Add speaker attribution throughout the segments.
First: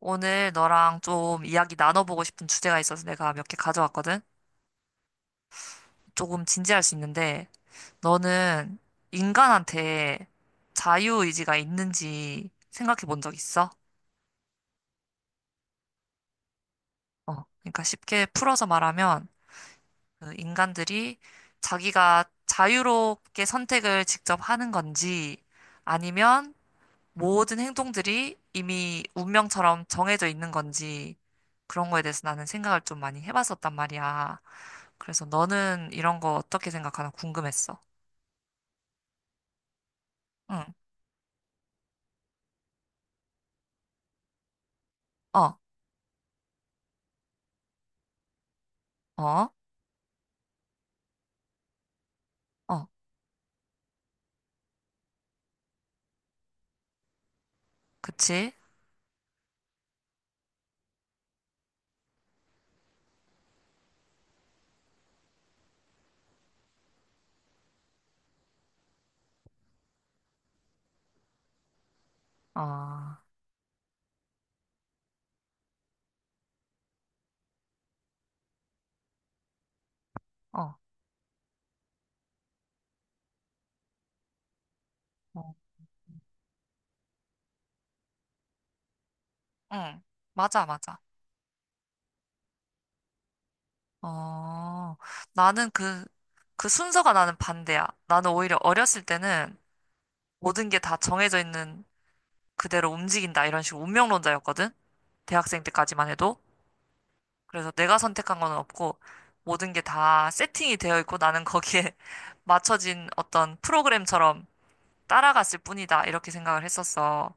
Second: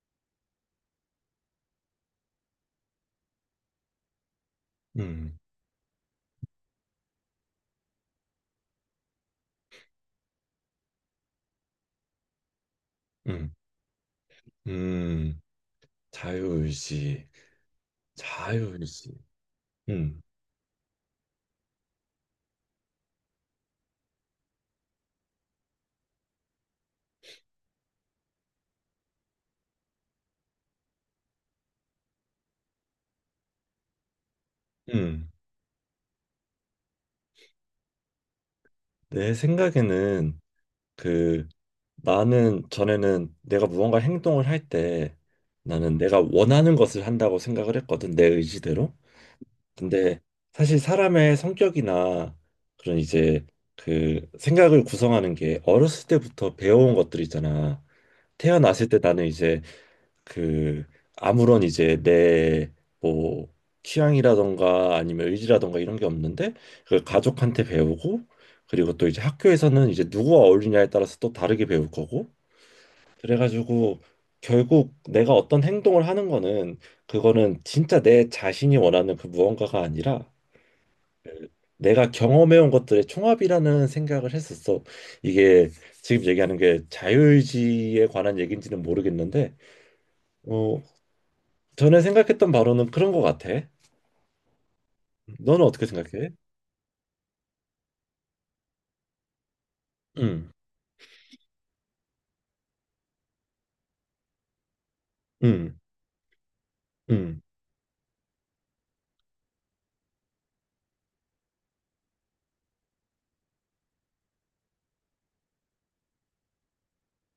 Speaker 1: 오늘 너랑 좀 이야기 나눠보고 싶은 주제가 있어서 내가 몇 개 가져왔거든?
Speaker 2: 음,
Speaker 1: 조금 진지할 수 있는데, 너는 인간한테 자유의지가 있는지 생각해 본 적
Speaker 2: 음,
Speaker 1: 있어?
Speaker 2: 음, 자유의지,
Speaker 1: 어, 그러니까 쉽게 풀어서
Speaker 2: 자유의지.
Speaker 1: 말하면,
Speaker 2: 음,
Speaker 1: 그 인간들이 자기가 자유롭게 선택을 직접 하는 건지, 아니면 모든 행동들이 이미 운명처럼 정해져 있는 건지, 그런 거에 대해서 나는 생각을 좀 많이 해봤었단 말이야. 그래서
Speaker 2: 음.
Speaker 1: 너는 이런 거 어떻게 생각하나 궁금했어.
Speaker 2: 내 생각에는
Speaker 1: 응,
Speaker 2: 그 나는 전에는 내가 무언가 행동을 할 때
Speaker 1: 어,
Speaker 2: 나는 내가 원하는 것을 한다고 생각을 했거든, 내 의지대로.
Speaker 1: 어,
Speaker 2: 근데 사실 사람의 성격이나
Speaker 1: 어,
Speaker 2: 그런 이제 그 생각을 구성하는 게 어렸을 때부터 배워온 것들이잖아.
Speaker 1: 그치?
Speaker 2: 태어났을 때 나는 이제 그 아무런 이제 내 뭐 취향이라던가 아니면 의지라던가 이런 게 없는데 그걸 가족한테 배우고 그리고 또 이제 학교에서는 이제 누구와 어울리냐에 따라서 또 다르게 배울 거고
Speaker 1: 어,
Speaker 2: 그래가지고 결국 내가 어떤 행동을 하는 거는 그거는 진짜 내 자신이 원하는 그 무언가가 아니라
Speaker 1: 어,
Speaker 2: 내가 경험해온 것들의 총합이라는 생각을 했었어.
Speaker 1: 어,
Speaker 2: 이게 지금 얘기하는 게 자유의지에 관한 얘기인지는 모르겠는데
Speaker 1: 응, 맞아,
Speaker 2: 어,
Speaker 1: 맞아.
Speaker 2: 전에 생각했던 바로는 그런 것 같아.
Speaker 1: 어,
Speaker 2: 너는
Speaker 1: 나는
Speaker 2: 어떻게
Speaker 1: 그,
Speaker 2: 생각해?
Speaker 1: 그 순서가 나는 반대야. 나는 오히려 어렸을 때는
Speaker 2: 응,
Speaker 1: 모든 게 다 정해져 있는 그대로 움직인다. 이런 식으로 운명론자였거든. 대학생
Speaker 2: 응,
Speaker 1: 때까지만 해도.
Speaker 2: 응,
Speaker 1: 그래서 내가 선택한 건 없고, 모든 게 다 세팅이 되어 있고, 나는 거기에 맞춰진 어떤 프로그램처럼 따라갔을 뿐이다. 이렇게 생각을 했었어.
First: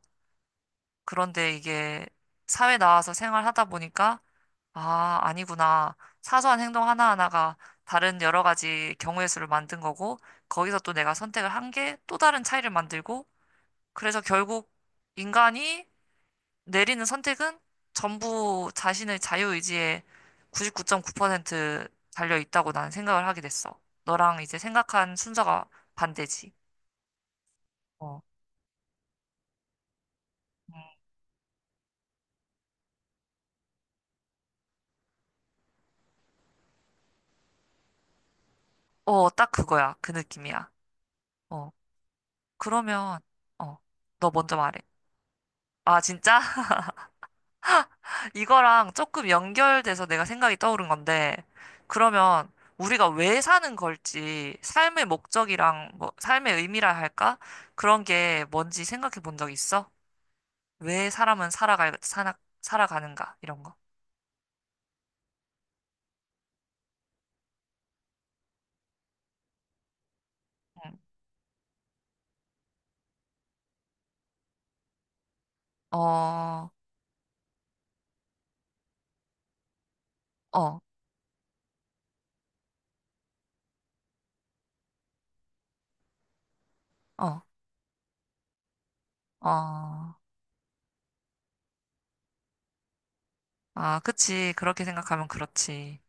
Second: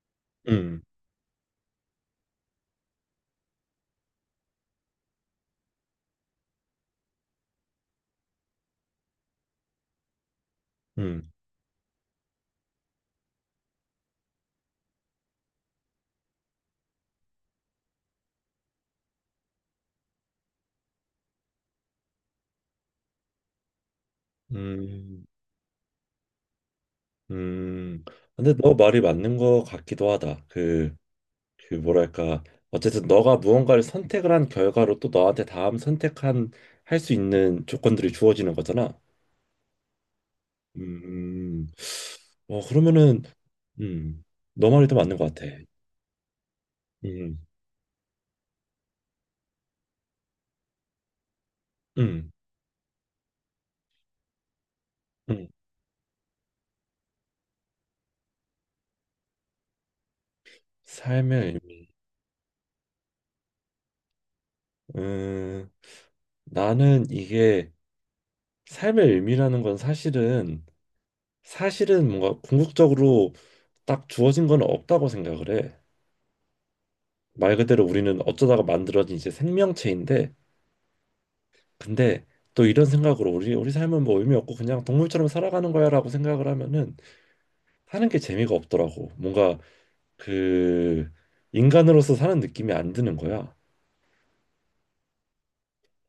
Speaker 2: 응,
Speaker 1: 그런데 이게 사회 나와서 생활하다 보니까, 아, 아니구나. 사소한 행동 하나하나가 다른 여러 가지 경우의 수를 만든 거고, 거기서 또 내가
Speaker 2: 응,
Speaker 1: 선택을 한 게 또 다른 차이를 만들고, 그래서 결국 인간이 내리는 선택은 전부 자신의 자유의지에 99.9% 달려 있다고 나는 생각을 하게 됐어. 너랑 이제 생각한
Speaker 2: 응,
Speaker 1: 순서가 반대지.
Speaker 2: 응.
Speaker 1: 어,
Speaker 2: 근데 너 말이 맞는 것 같기도 하다.
Speaker 1: 음.
Speaker 2: 그 뭐랄까. 어쨌든 너가 무언가를 선택을 한 결과로 또 너한테 다음 선택한 할 수 있는 조건들이 주어지는 거잖아.
Speaker 1: 어, 딱 그거야. 그 느낌이야.
Speaker 2: 음,
Speaker 1: 어, 그러면,
Speaker 2: 그러면은,
Speaker 1: 어,
Speaker 2: 음,
Speaker 1: 너 먼저
Speaker 2: 너
Speaker 1: 말해.
Speaker 2: 말이 더 맞는 것 같아.
Speaker 1: 아, 진짜?
Speaker 2: 음,
Speaker 1: 이거랑 조금 연결돼서 내가 생각이 떠오른 건데,
Speaker 2: 음,
Speaker 1: 그러면 우리가 왜 사는 걸지, 삶의
Speaker 2: 음.
Speaker 1: 목적이랑 뭐, 삶의 의미라 할까? 그런 게 뭔지 생각해 본 적 있어? 왜
Speaker 2: 삶의
Speaker 1: 사람은
Speaker 2: 의미.
Speaker 1: 살아가는가? 이런 거.
Speaker 2: 음, 나는 이게 삶의 의미라는 건 사실은
Speaker 1: 응.
Speaker 2: 사실은 뭔가 궁극적으로 딱 주어진 건 없다고 생각을 해.
Speaker 1: 어,
Speaker 2: 말 그대로 우리는 어쩌다가 만들어진 이제 생명체인데
Speaker 1: 어,
Speaker 2: 근데 또 이런 생각으로 우리 삶은 뭐 의미 없고 그냥 동물처럼 살아가는 거야라고 생각을 하면은
Speaker 1: 어,
Speaker 2: 사는 게 재미가 없더라고. 뭔가
Speaker 1: 어.
Speaker 2: 그 인간으로서 사는 느낌이 안 드는 거야.
Speaker 1: 아, 그치. 그렇게 생각하면 그렇지.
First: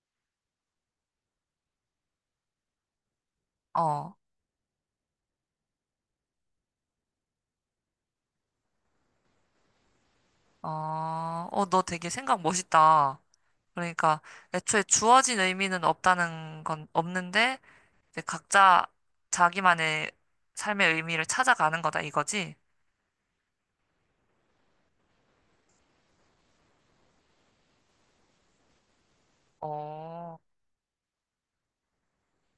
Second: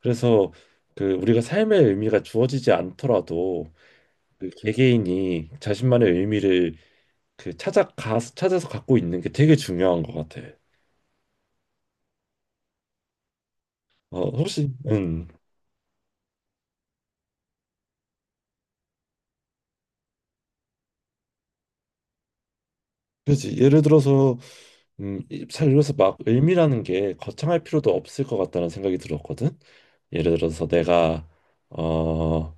Speaker 2: 그래서 그 우리가 삶의 의미가 주어지지 않더라도
Speaker 1: 어,
Speaker 2: 그 개개인이 자신만의 의미를 그 찾아가 찾아서 갖고 있는 게 되게 중요한 것 같아.
Speaker 1: 어, 어, 너 되게 생각 멋있다. 그러니까
Speaker 2: 혹시
Speaker 1: 애초에 주어진 의미는 없다는 건 없는데 이제 각자 자기만의 삶의 의미를 찾아가는 거다 이거지?
Speaker 2: 그렇지. 예를 들어서 음잘 읽어서 막 의미라는 게 거창할 필요도 없을 것 같다는 생각이 들었거든. 예를
Speaker 1: 어,
Speaker 2: 들어서 내가 어,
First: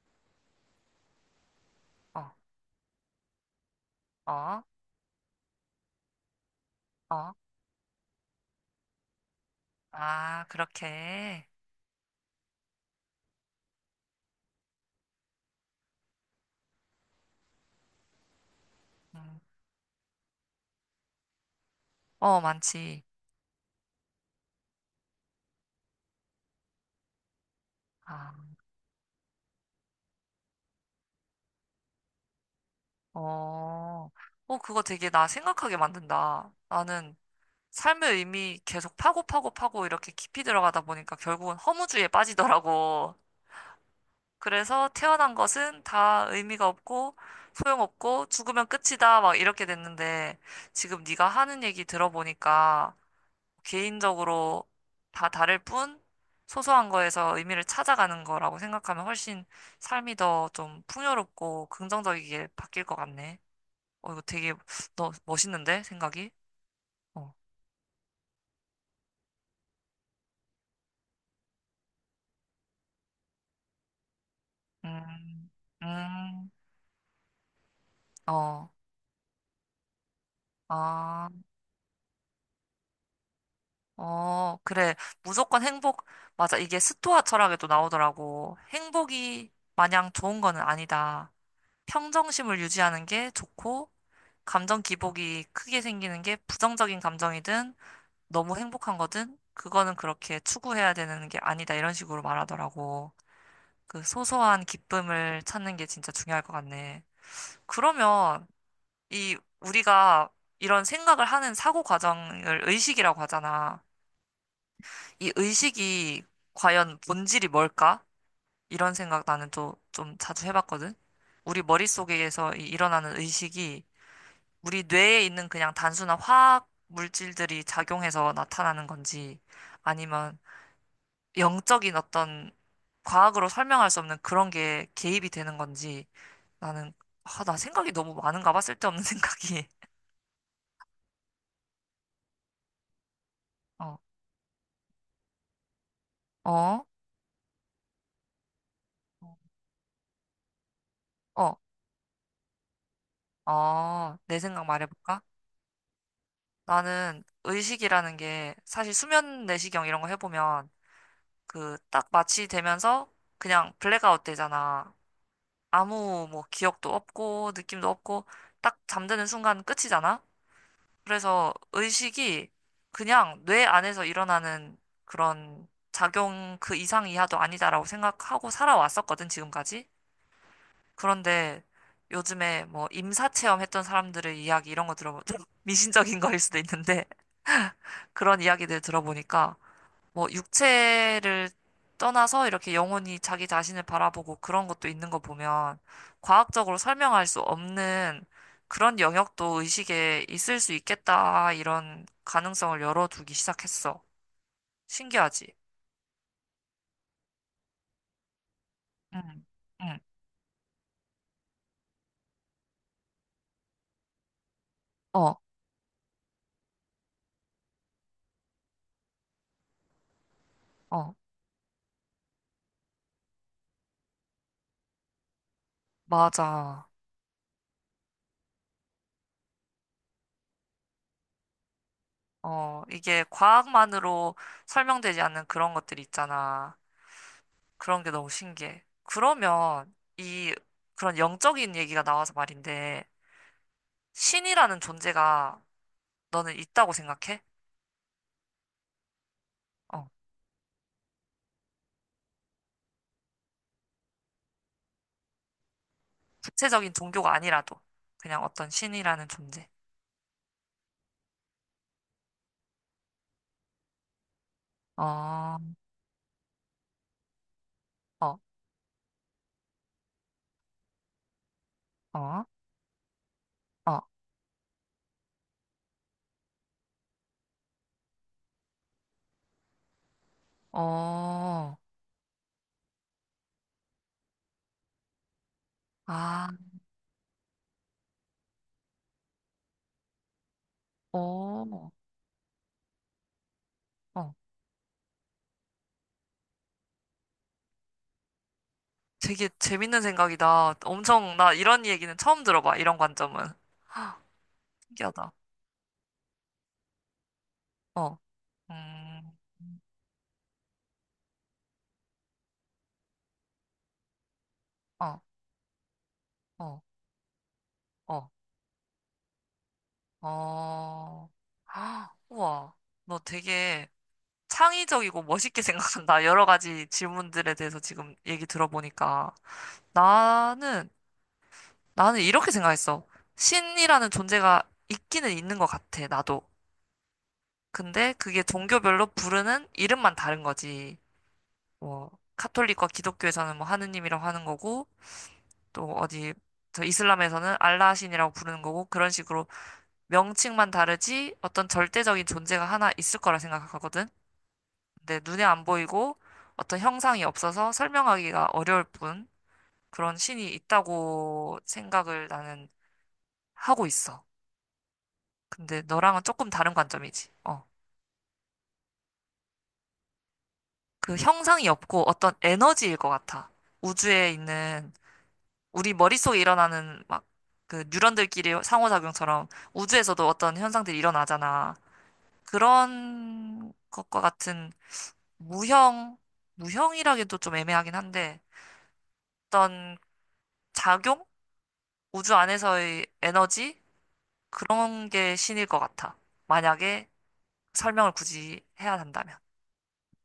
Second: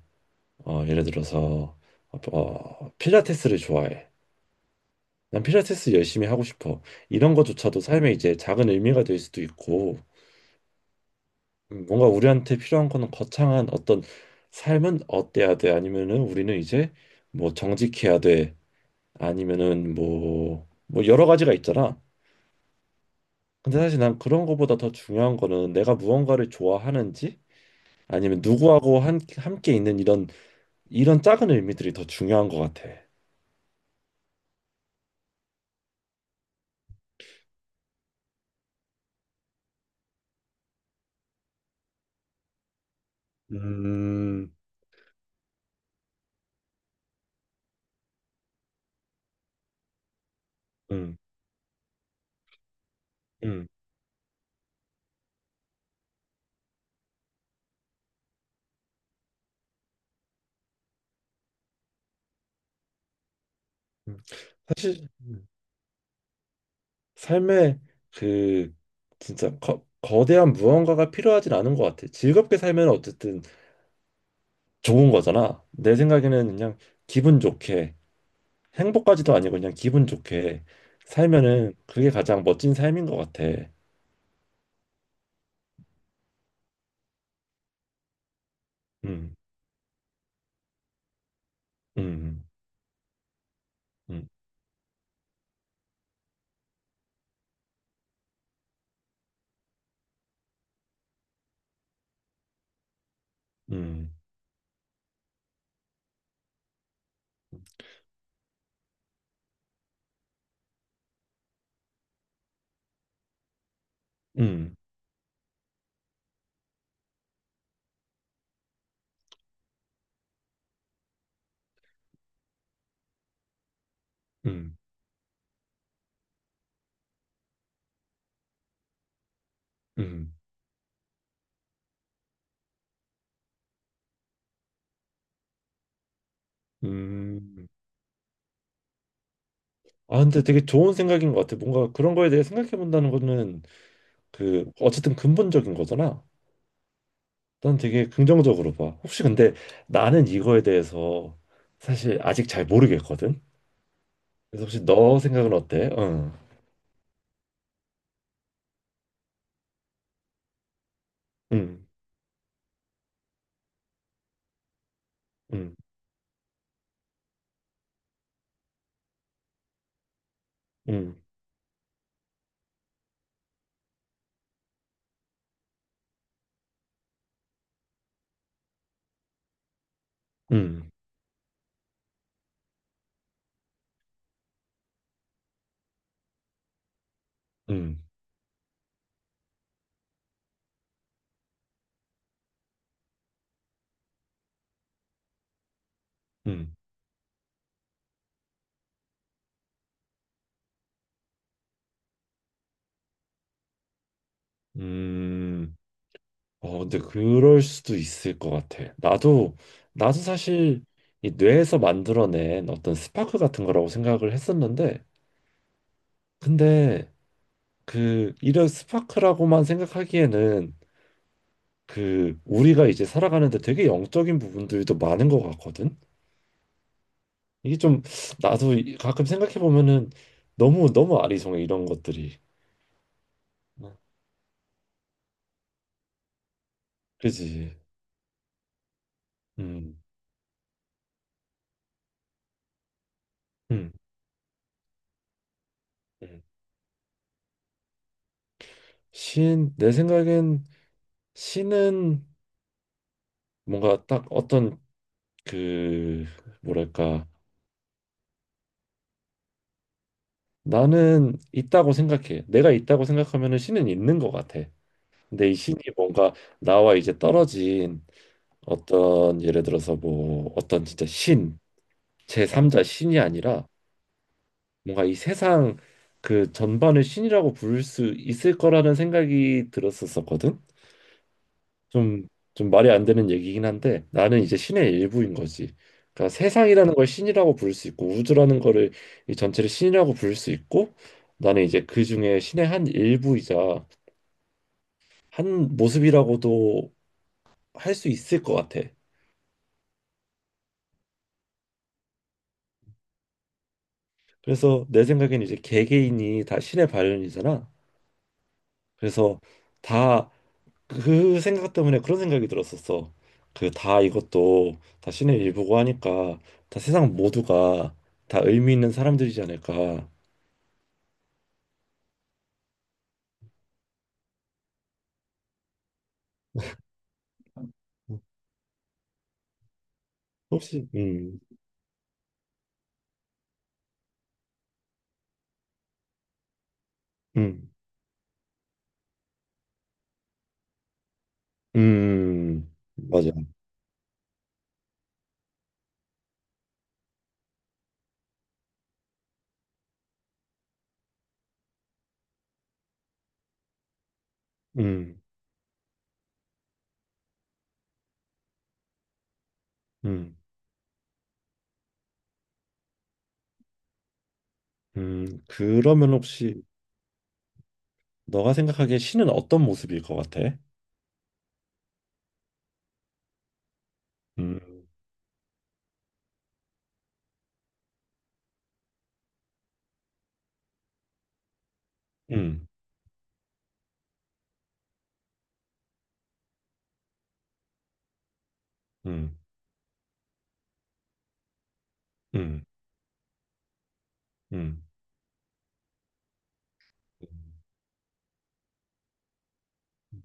Speaker 2: 예를 들어서
Speaker 1: 어,
Speaker 2: 필라테스를 좋아해.
Speaker 1: 어,
Speaker 2: 난 필라테스 열심히 하고 싶어.
Speaker 1: 어,
Speaker 2: 이런 것조차도 삶에 이제 작은 의미가 될 수도 있고
Speaker 1: 아, 그렇게.
Speaker 2: 뭔가 우리한테 필요한 거는 거창한 어떤 삶은 어때야 돼 아니면은 우리는 이제 뭐 정직해야 돼
Speaker 1: 음,
Speaker 2: 아니면은 뭐, 뭐 여러 가지가 있잖아.
Speaker 1: 어, 많지.
Speaker 2: 근데 사실 난 그런 거보다 더 중요한 거는 내가 무언가를 좋아하는지 아니면
Speaker 1: 아,
Speaker 2: 누구하고 함께 있는 이런 작은 의미들이 더 중요한 것 같아.
Speaker 1: 어, 어, 그거 되게 나 생각하게 만든다. 나는 삶의 의미 계속 파고 파고 파고 이렇게 깊이 들어가다 보니까 결국은 허무주의에 빠지더라고.
Speaker 2: 음,
Speaker 1: 그래서 태어난 것은 다 의미가 없고 소용없고 죽으면 끝이다 막 이렇게 됐는데 지금
Speaker 2: 음,
Speaker 1: 네가 하는 얘기 들어보니까
Speaker 2: 음,
Speaker 1: 개인적으로 다 다를 뿐 소소한 거에서 의미를 찾아가는 거라고 생각하면 훨씬 삶이 더 좀 풍요롭고 긍정적이게 바뀔 것 같네. 어,
Speaker 2: 음.
Speaker 1: 이거 되게
Speaker 2: 사실
Speaker 1: 너 멋있는데 생각이? 어.
Speaker 2: 삶에 그 진짜 거대한 무언가가 필요하진 않은 것 같아. 즐겁게 살면 어쨌든 좋은
Speaker 1: 음,
Speaker 2: 거잖아. 내 생각에는
Speaker 1: 음,
Speaker 2: 그냥 기분 좋게
Speaker 1: 어,
Speaker 2: 행복까지도 아니고 그냥 기분 좋게
Speaker 1: 아.
Speaker 2: 살면은 그게 가장 멋진 삶인 것 같아.
Speaker 1: 어, 그래. 무조건 행복, 맞아. 이게 스토아 철학에도 나오더라고.
Speaker 2: 음,
Speaker 1: 행복이 마냥 좋은 거는 아니다.
Speaker 2: 음,
Speaker 1: 평정심을 유지하는 게 좋고,
Speaker 2: 음,
Speaker 1: 감정 기복이 크게 생기는 게 부정적인 감정이든 너무 행복한 거든 그거는 그렇게 추구해야 되는 게 아니다. 이런 식으로 말하더라고. 그
Speaker 2: 음,
Speaker 1: 소소한 기쁨을 찾는 게 진짜 중요할 것 같네. 그러면 이 우리가 이런 생각을 하는 사고 과정을 의식이라고 하잖아.
Speaker 2: 음,
Speaker 1: 이 의식이 과연 본질이 뭘까? 이런 생각 나는 또 좀 자주 해봤거든. 우리 머릿속에서 일어나는 의식이
Speaker 2: 음,
Speaker 1: 우리 뇌에 있는 그냥 단순한 화학 물질들이 작용해서 나타나는 건지
Speaker 2: 음,
Speaker 1: 아니면 영적인 어떤 과학으로 설명할 수 없는 그런 게 개입이 되는 건지 나는 아, 나
Speaker 2: 음.
Speaker 1: 생각이 너무 많은가 봐 쓸데없는 생각이
Speaker 2: 아, 근데 되게 좋은 생각인 것 같아. 뭔가 그런 거에 대해 생각해 본다는 거는
Speaker 1: 어,
Speaker 2: 그 어쨌든 근본적인 거잖아.
Speaker 1: 어,
Speaker 2: 난 되게 긍정적으로 봐. 혹시 근데 나는 이거에 대해서
Speaker 1: 어,
Speaker 2: 사실 아직 잘 모르겠거든.
Speaker 1: 어, 내
Speaker 2: 그래서
Speaker 1: 생각
Speaker 2: 혹시 너
Speaker 1: 말해볼까?
Speaker 2: 생각은 어때? 응,
Speaker 1: 나는 의식이라는 게 사실 수면 내시경 이런 거 해보면 그
Speaker 2: 응,
Speaker 1: 딱 마취되면서 그냥 블랙아웃 되잖아.
Speaker 2: 응,
Speaker 1: 아무 뭐 기억도 없고 느낌도 없고 딱 잠드는 순간 끝이잖아.
Speaker 2: 응,
Speaker 1: 그래서 의식이 그냥 뇌 안에서 일어나는 그런 작용 그 이상 이하도 아니다라고 생각하고 살아왔었거든, 지금까지.
Speaker 2: 응,
Speaker 1: 그런데 요즘에 뭐 임사 체험했던 사람들의 이야기 이런 거 들어보면 미신적인 거일 수도 있는데
Speaker 2: 응,
Speaker 1: 그런 이야기들 들어보니까 뭐 육체를 떠나서 이렇게 영혼이 자기 자신을 바라보고 그런 것도 있는 거 보면
Speaker 2: 응,
Speaker 1: 과학적으로 설명할 수 없는 그런 영역도 의식에 있을 수 있겠다 이런 가능성을 열어두기 시작했어. 신기하지?
Speaker 2: 응. 어, 근데 그럴 수도 있을 것 같아.
Speaker 1: 응,
Speaker 2: 나도,
Speaker 1: 응.
Speaker 2: 나도 사실 이 뇌에서 만들어낸 어떤 스파크 같은 거라고 생각을 했었는데,
Speaker 1: 어,
Speaker 2: 근데 그 이런 스파크라고만 생각하기에는
Speaker 1: 어,
Speaker 2: 그 우리가 이제 살아가는데 되게 영적인 부분들도 많은 것 같거든.
Speaker 1: 맞아.
Speaker 2: 이게 좀 나도 가끔 생각해 보면은 너무 너무 아리송해 이런 것들이.
Speaker 1: 어, 이게
Speaker 2: 어,
Speaker 1: 과학만으로 설명되지 않는 그런 것들이 있잖아.
Speaker 2: 그지.
Speaker 1: 그런 게 너무 신기해. 그러면
Speaker 2: 음,
Speaker 1: 이 그런 영적인 얘기가 나와서 말인데
Speaker 2: 음,
Speaker 1: 신이라는 존재가
Speaker 2: 음.
Speaker 1: 너는 있다고 생각해?
Speaker 2: 신, 내
Speaker 1: 어.
Speaker 2: 생각엔 신은 뭔가 딱 어떤 그
Speaker 1: 구체적인
Speaker 2: 뭐랄까
Speaker 1: 종교가 아니라도 그냥 어떤 신이라는 존재.
Speaker 2: 나는 있다고 생각해. 내가 있다고 생각하면은 신은 있는 것 같아. 근데 이
Speaker 1: 어,
Speaker 2: 신이 뭔가 나와 이제 떨어진
Speaker 1: 어,
Speaker 2: 어떤 예를 들어서 뭐 어떤 진짜 신,
Speaker 1: 어,
Speaker 2: 제3자 신이 아니라
Speaker 1: 어,
Speaker 2: 뭔가 이 세상 그 전반을 신이라고 부를 수 있을 거라는 생각이 들었었거든.
Speaker 1: 어,
Speaker 2: 좀, 좀 말이 안 되는 얘기긴 한데 나는 이제 신의 일부인 거지. 그러니까
Speaker 1: 아,
Speaker 2: 세상이라는 걸 신이라고 부를 수 있고 우주라는 거를 이 전체를 신이라고 부를 수 있고 나는 이제
Speaker 1: 어,
Speaker 2: 그 중에 신의 한 일부이자
Speaker 1: 어.
Speaker 2: 한 모습이라고도 할 수 있을 것 같아.
Speaker 1: 되게 재밌는 생각이다. 엄청 나 이런 얘기는 처음 들어봐. 이런 관점은. 헉,
Speaker 2: 그래서 내
Speaker 1: 신기하다.
Speaker 2: 생각엔 이제 개개인이 다 신의 발현이잖아.
Speaker 1: 어, 음,
Speaker 2: 그래서 다 그 생각 때문에 그런 생각이 들었었어. 그 다 이것도 다
Speaker 1: 어,
Speaker 2: 신의 일부고 하니까 다
Speaker 1: 어,
Speaker 2: 세상 모두가
Speaker 1: 어,
Speaker 2: 다 의미 있는 사람들이지 않을까.
Speaker 1: 어. 헉, 우와, 너 되게 창의적이고 멋있게 생각한다. 여러 가지 질문들에 대해서 지금 얘기 들어보니까.
Speaker 2: 혹시
Speaker 1: 나는, 나는 이렇게 생각했어. 신이라는 존재가 있기는 있는 것 같아, 나도.
Speaker 2: 음,
Speaker 1: 근데 그게 종교별로 부르는 이름만 다른 거지. 뭐, 카톨릭과
Speaker 2: 맞아.
Speaker 1: 기독교에서는 뭐 하느님이라고 하는 거고, 또 어디, 저 이슬람에서는 알라 신이라고 부르는 거고, 그런 식으로 명칭만 다르지 어떤 절대적인 존재가 하나 있을 거라 생각하거든.
Speaker 2: 음,
Speaker 1: 근데 눈에 안 보이고 어떤 형상이 없어서 설명하기가 어려울 뿐, 그런
Speaker 2: 음,
Speaker 1: 신이 있다고 생각을 나는 하고 있어. 근데
Speaker 2: 그러면
Speaker 1: 너랑은 조금
Speaker 2: 혹시
Speaker 1: 다른 관점이지. 어.
Speaker 2: 너가 생각하기에 신은 어떤 모습일 것 같아?
Speaker 1: 그 형상이 없고 어떤 에너지일 것 같아. 우주에
Speaker 2: 음,
Speaker 1: 있는 우리 머릿속에 일어나는 막 그 뉴런들끼리 상호작용처럼 우주에서도 어떤 현상들이 일어나잖아.
Speaker 2: 음,
Speaker 1: 그런 것과 같은 무형, 무형이라기도 좀 애매하긴 한데
Speaker 2: 음,
Speaker 1: 어떤 작용? 우주
Speaker 2: 음,
Speaker 1: 안에서의 에너지?
Speaker 2: 음.
Speaker 1: 그런 게 신일 것 같아. 만약에 설명을 굳이 해야 한다면.
Speaker 2: 음.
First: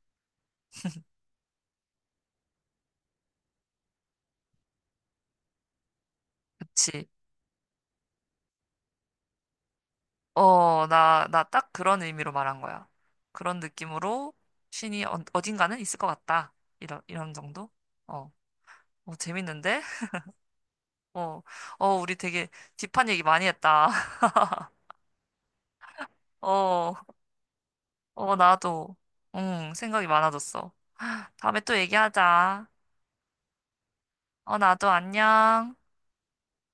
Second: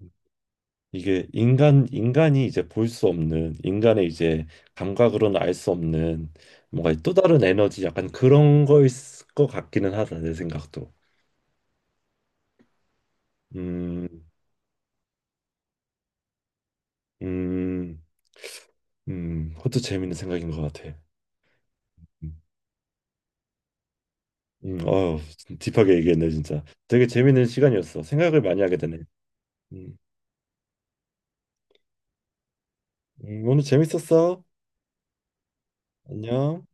Speaker 2: 이게 인간이 이제 볼 수 없는 인간의 이제 감각으로는 알 수 없는 뭔가
Speaker 1: 그치.
Speaker 2: 또 다른 에너지 약간 그런 거일 것 같기는 하다 내
Speaker 1: 어,
Speaker 2: 생각도.
Speaker 1: 나 딱 그런 의미로 말한 거야. 그런
Speaker 2: 음,
Speaker 1: 느낌으로 신이 어, 어딘가는 있을 것 같다. 이런, 이런 정도?
Speaker 2: 음,
Speaker 1: 어, 어,
Speaker 2: 그것도
Speaker 1: 재밌는데?
Speaker 2: 재밌는 생각인 것 같아.
Speaker 1: 어, 어, 우리
Speaker 2: 음.
Speaker 1: 되게 딥한 얘기 많이 했다.
Speaker 2: 어우, 딥하게 얘기했네, 진짜.
Speaker 1: 어,
Speaker 2: 되게 재밌는 시간이었어.
Speaker 1: 어,
Speaker 2: 생각을 많이 하게
Speaker 1: 나도,
Speaker 2: 되네.
Speaker 1: 응,
Speaker 2: 음,
Speaker 1: 생각이 많아졌어. 다음에 또 얘기하자.
Speaker 2: 오늘 재밌었어.
Speaker 1: 어, 나도 안녕.
Speaker 2: 안녕.